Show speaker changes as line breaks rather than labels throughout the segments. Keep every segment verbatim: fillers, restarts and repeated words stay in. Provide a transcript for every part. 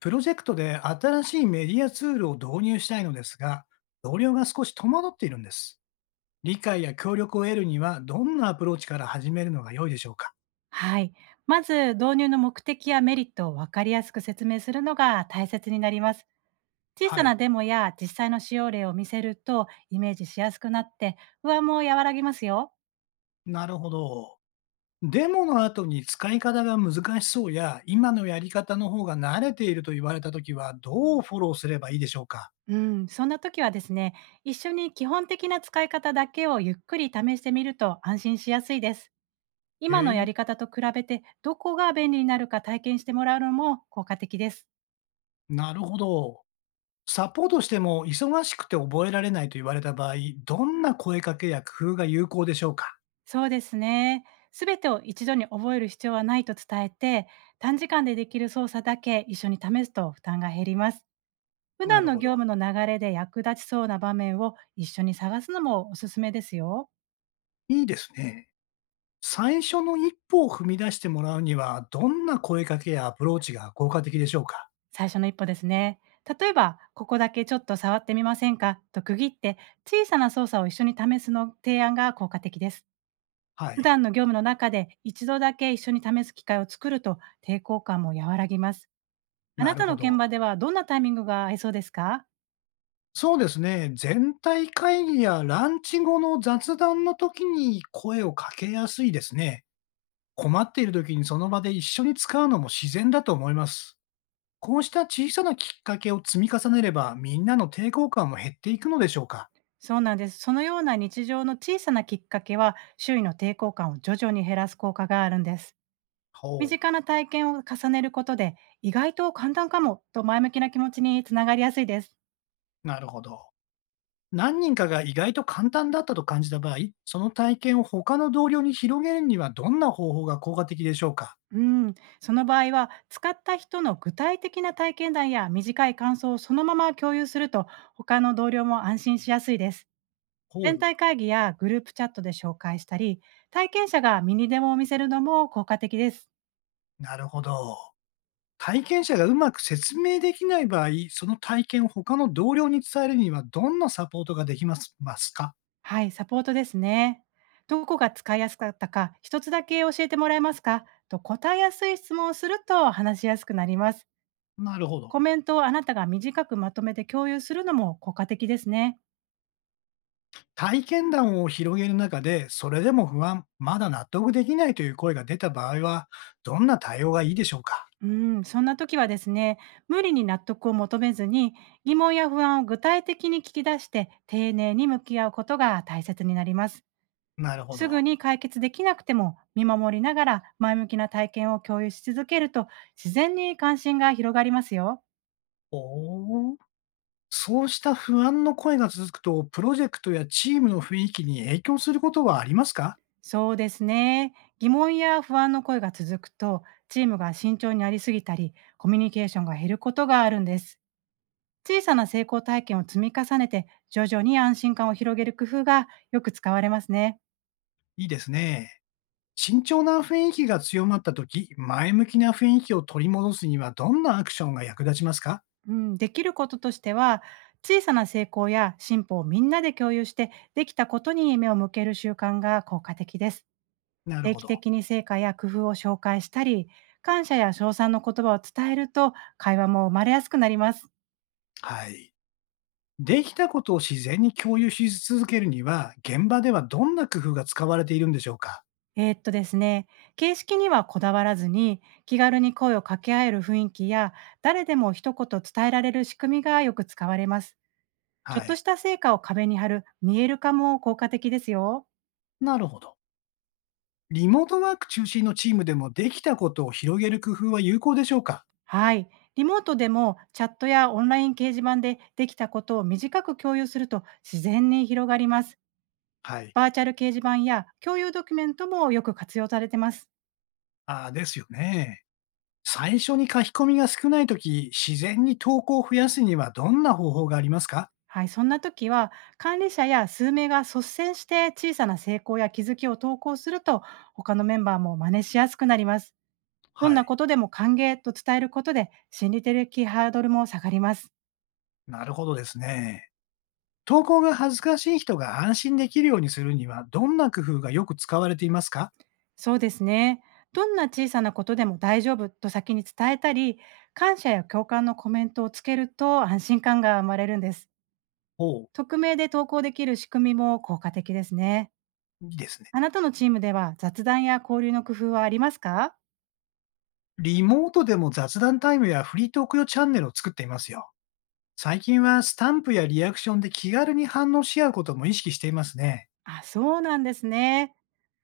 プロジェクトで新しいメディアツールを導入したいのですが、同僚が少し戸惑っているんです。理解や協力を得るには、どんなアプローチから始めるのが良いでしょうか？
はい。まず、導入の目的やメリットを分かりやすく説明するのが大切になります。小さ
は
な
い。
デモや実際の使用例を見せるとイメージしやすくなって、不安も和らぎますよ。
なるほど。デモの後に使い方が難しそうや、今のやり方の方が慣れていると言われたときは、どうフォローすればいいでしょうか？
うん、そんな時はですね、一緒に基本的な使い方だけをゆっくり試してみると安心しやすいです。
へ
今のや
え、
り方と比べてどこが便利になるか体験してもらうのも効果的です。
なるほど。サポートしても忙しくて覚えられないと言われた場合、どんな声かけや工夫が有効でしょうか？
そうですね。すべてを一度に覚える必要はないと伝えて、短時間でできる操作だけ一緒に試すと負担が減ります。普
な
段
る
の
ほど。
業務の流れで役立ちそうな場面を一緒に探すのもおすすめですよ。
いいですね。最初の一歩を踏み出してもらうには、どんな声かけやアプローチが効果的でしょうか？
最初の一歩ですね。例えば、ここだけちょっと触ってみませんかと区切って、小さな操作を一緒に試すの提案が効果的です。
は
普
い、
段の業務の中で一度だけ一緒に試す機会を作ると、抵抗感も和らぎます。あ
な
な
る
たの
ほ
現
ど。
場ではどんなタイミングが合いそうですか？
そうですね、全体会議やランチ後の雑談の時に声をかけやすいですね。困っている時にその場で一緒に使うのも自然だと思います。こうした小さなきっかけを積み重ねれば、みんなの抵抗感も減っていくのでしょうか？
そうなんです。そのような日常の小さなきっかけは、周囲の抵抗感を徐々に減らす効果があるんです。身
ほう、
近な体験を重ねることで、意外と簡単かもと前向きな気持ちにつながりやすいです。
なるほど。何人かが意外と簡単だったと感じた場合、その体験を他の同僚に広げるにはどんな方法が効果的でしょうか？
うん、その場合は、使った人の具体的な体験談や短い感想をそのまま共有すると、他の同僚も安心しやすいです。
ほ
全
う。
体会議やグループチャットで紹介したり、体験者がミニデモを見せるのも効果的です。
なるほど。体験者がうまく説明できない場合、その体験を他の同僚に伝えるにはどんなサポートができますますか？
はい、サポートですね。どこが使いやすかったか、一つだけ教えてもらえますかと答えやすい質問をすると話しやすくなります。
なるほど。
コメントをあなたが短くまとめて共有するのも効果的ですね。
体験談を広げる中で、それでも不安、まだ納得できないという声が出た場合は、どんな対応がいいでしょうか？
うん、そんな時はですね、無理に納得を求めずに、疑問や不安を具体的に聞き出して、丁寧に向き合うことが大切になります。
なるほ
すぐ
ど。
に解決できなくても、見守りながら前向きな体験を共有し続けると、自然に関心が広がりますよ。
おお。そうした不安の声が続くと、プロジェクトやチームの雰囲気に影響することはありますか？
そうですね。疑問や不安の声が続くと、チームが慎重になりすぎたり、コミュニケーションが減ることがあるんです。小さな成功体験を積み重ねて、徐々に安心感を広げる工夫がよく使われますね。
いいですね。慎重な雰囲気が強まったとき、前向きな雰囲気を取り戻すにはどんなアクションが役立ちますか？
うん、できることとしては、小さな成功や進歩をみんなで共有して、できたことに目を向ける習慣が効果的です。
なる
定
ほ
期
ど。
的に成果や工夫を紹介したり、感謝や称賛の言葉を伝えると、会話も生まれやすくなります。
はい。できたことを自然に共有し続けるには、現場ではどんな工夫が使われているんでしょうか？
えーっとですね、形式にはこだわらずに、気軽に声を掛け合える雰囲気や、誰でも一言伝えられる仕組みがよく使われます。ちょ
は
っとし
い。
た成果を壁に貼る見える化も効果的ですよ。
なるほど。リモートワーク中心のチームでもできたことを広げる工夫は有効でしょうか？
はい。リモートでもチャットやオンライン掲示板でできたことを短く共有すると、自然に広がります。
はい。
バーチャル掲示板や共有ドキュメントもよく活用されてます。
ああ、ですよね。最初に書き込みが少ないとき、自然に投稿を増やすにはどんな方法がありますか？
はい、そんな時は、管理者や数名が率先して小さな成功や気づきを投稿すると、他のメンバーも真似しやすくなります。どん
は
な
い。
ことでも歓迎と伝えることで心理的ハードルも下がります。
なるほどですね。投稿が恥ずかしい人が安心できるようにするには、どんな工夫がよく使われていますか？
そうですね。どんな小さなことでも大丈夫と先に伝えたり、感謝や共感のコメントをつけると安心感が生まれるんです。
おう、
匿名で投稿できる仕組みも効果的ですね。
いいですね。
あなたのチームでは雑談や交流の工夫はありますか？
リモートでも雑談タイムやフリートーク用チャンネルを作っていますよ。最近はスタンプやリアクションで気軽に反応し合うことも意識していますね。
あ、そうなんですね。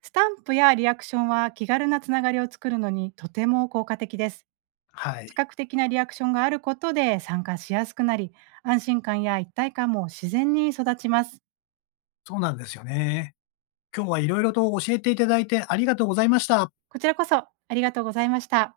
スタンプやリアクションは気軽なつながりを作るのにとても効果的です。
は
視
い。
覚的なリアクションがあることで参加しやすくなり、安心感や一体感も自然に育ちます。
そうなんですよね。今日はいろいろと教えていただいてありがとうございました。
こちらこそありがとうございました。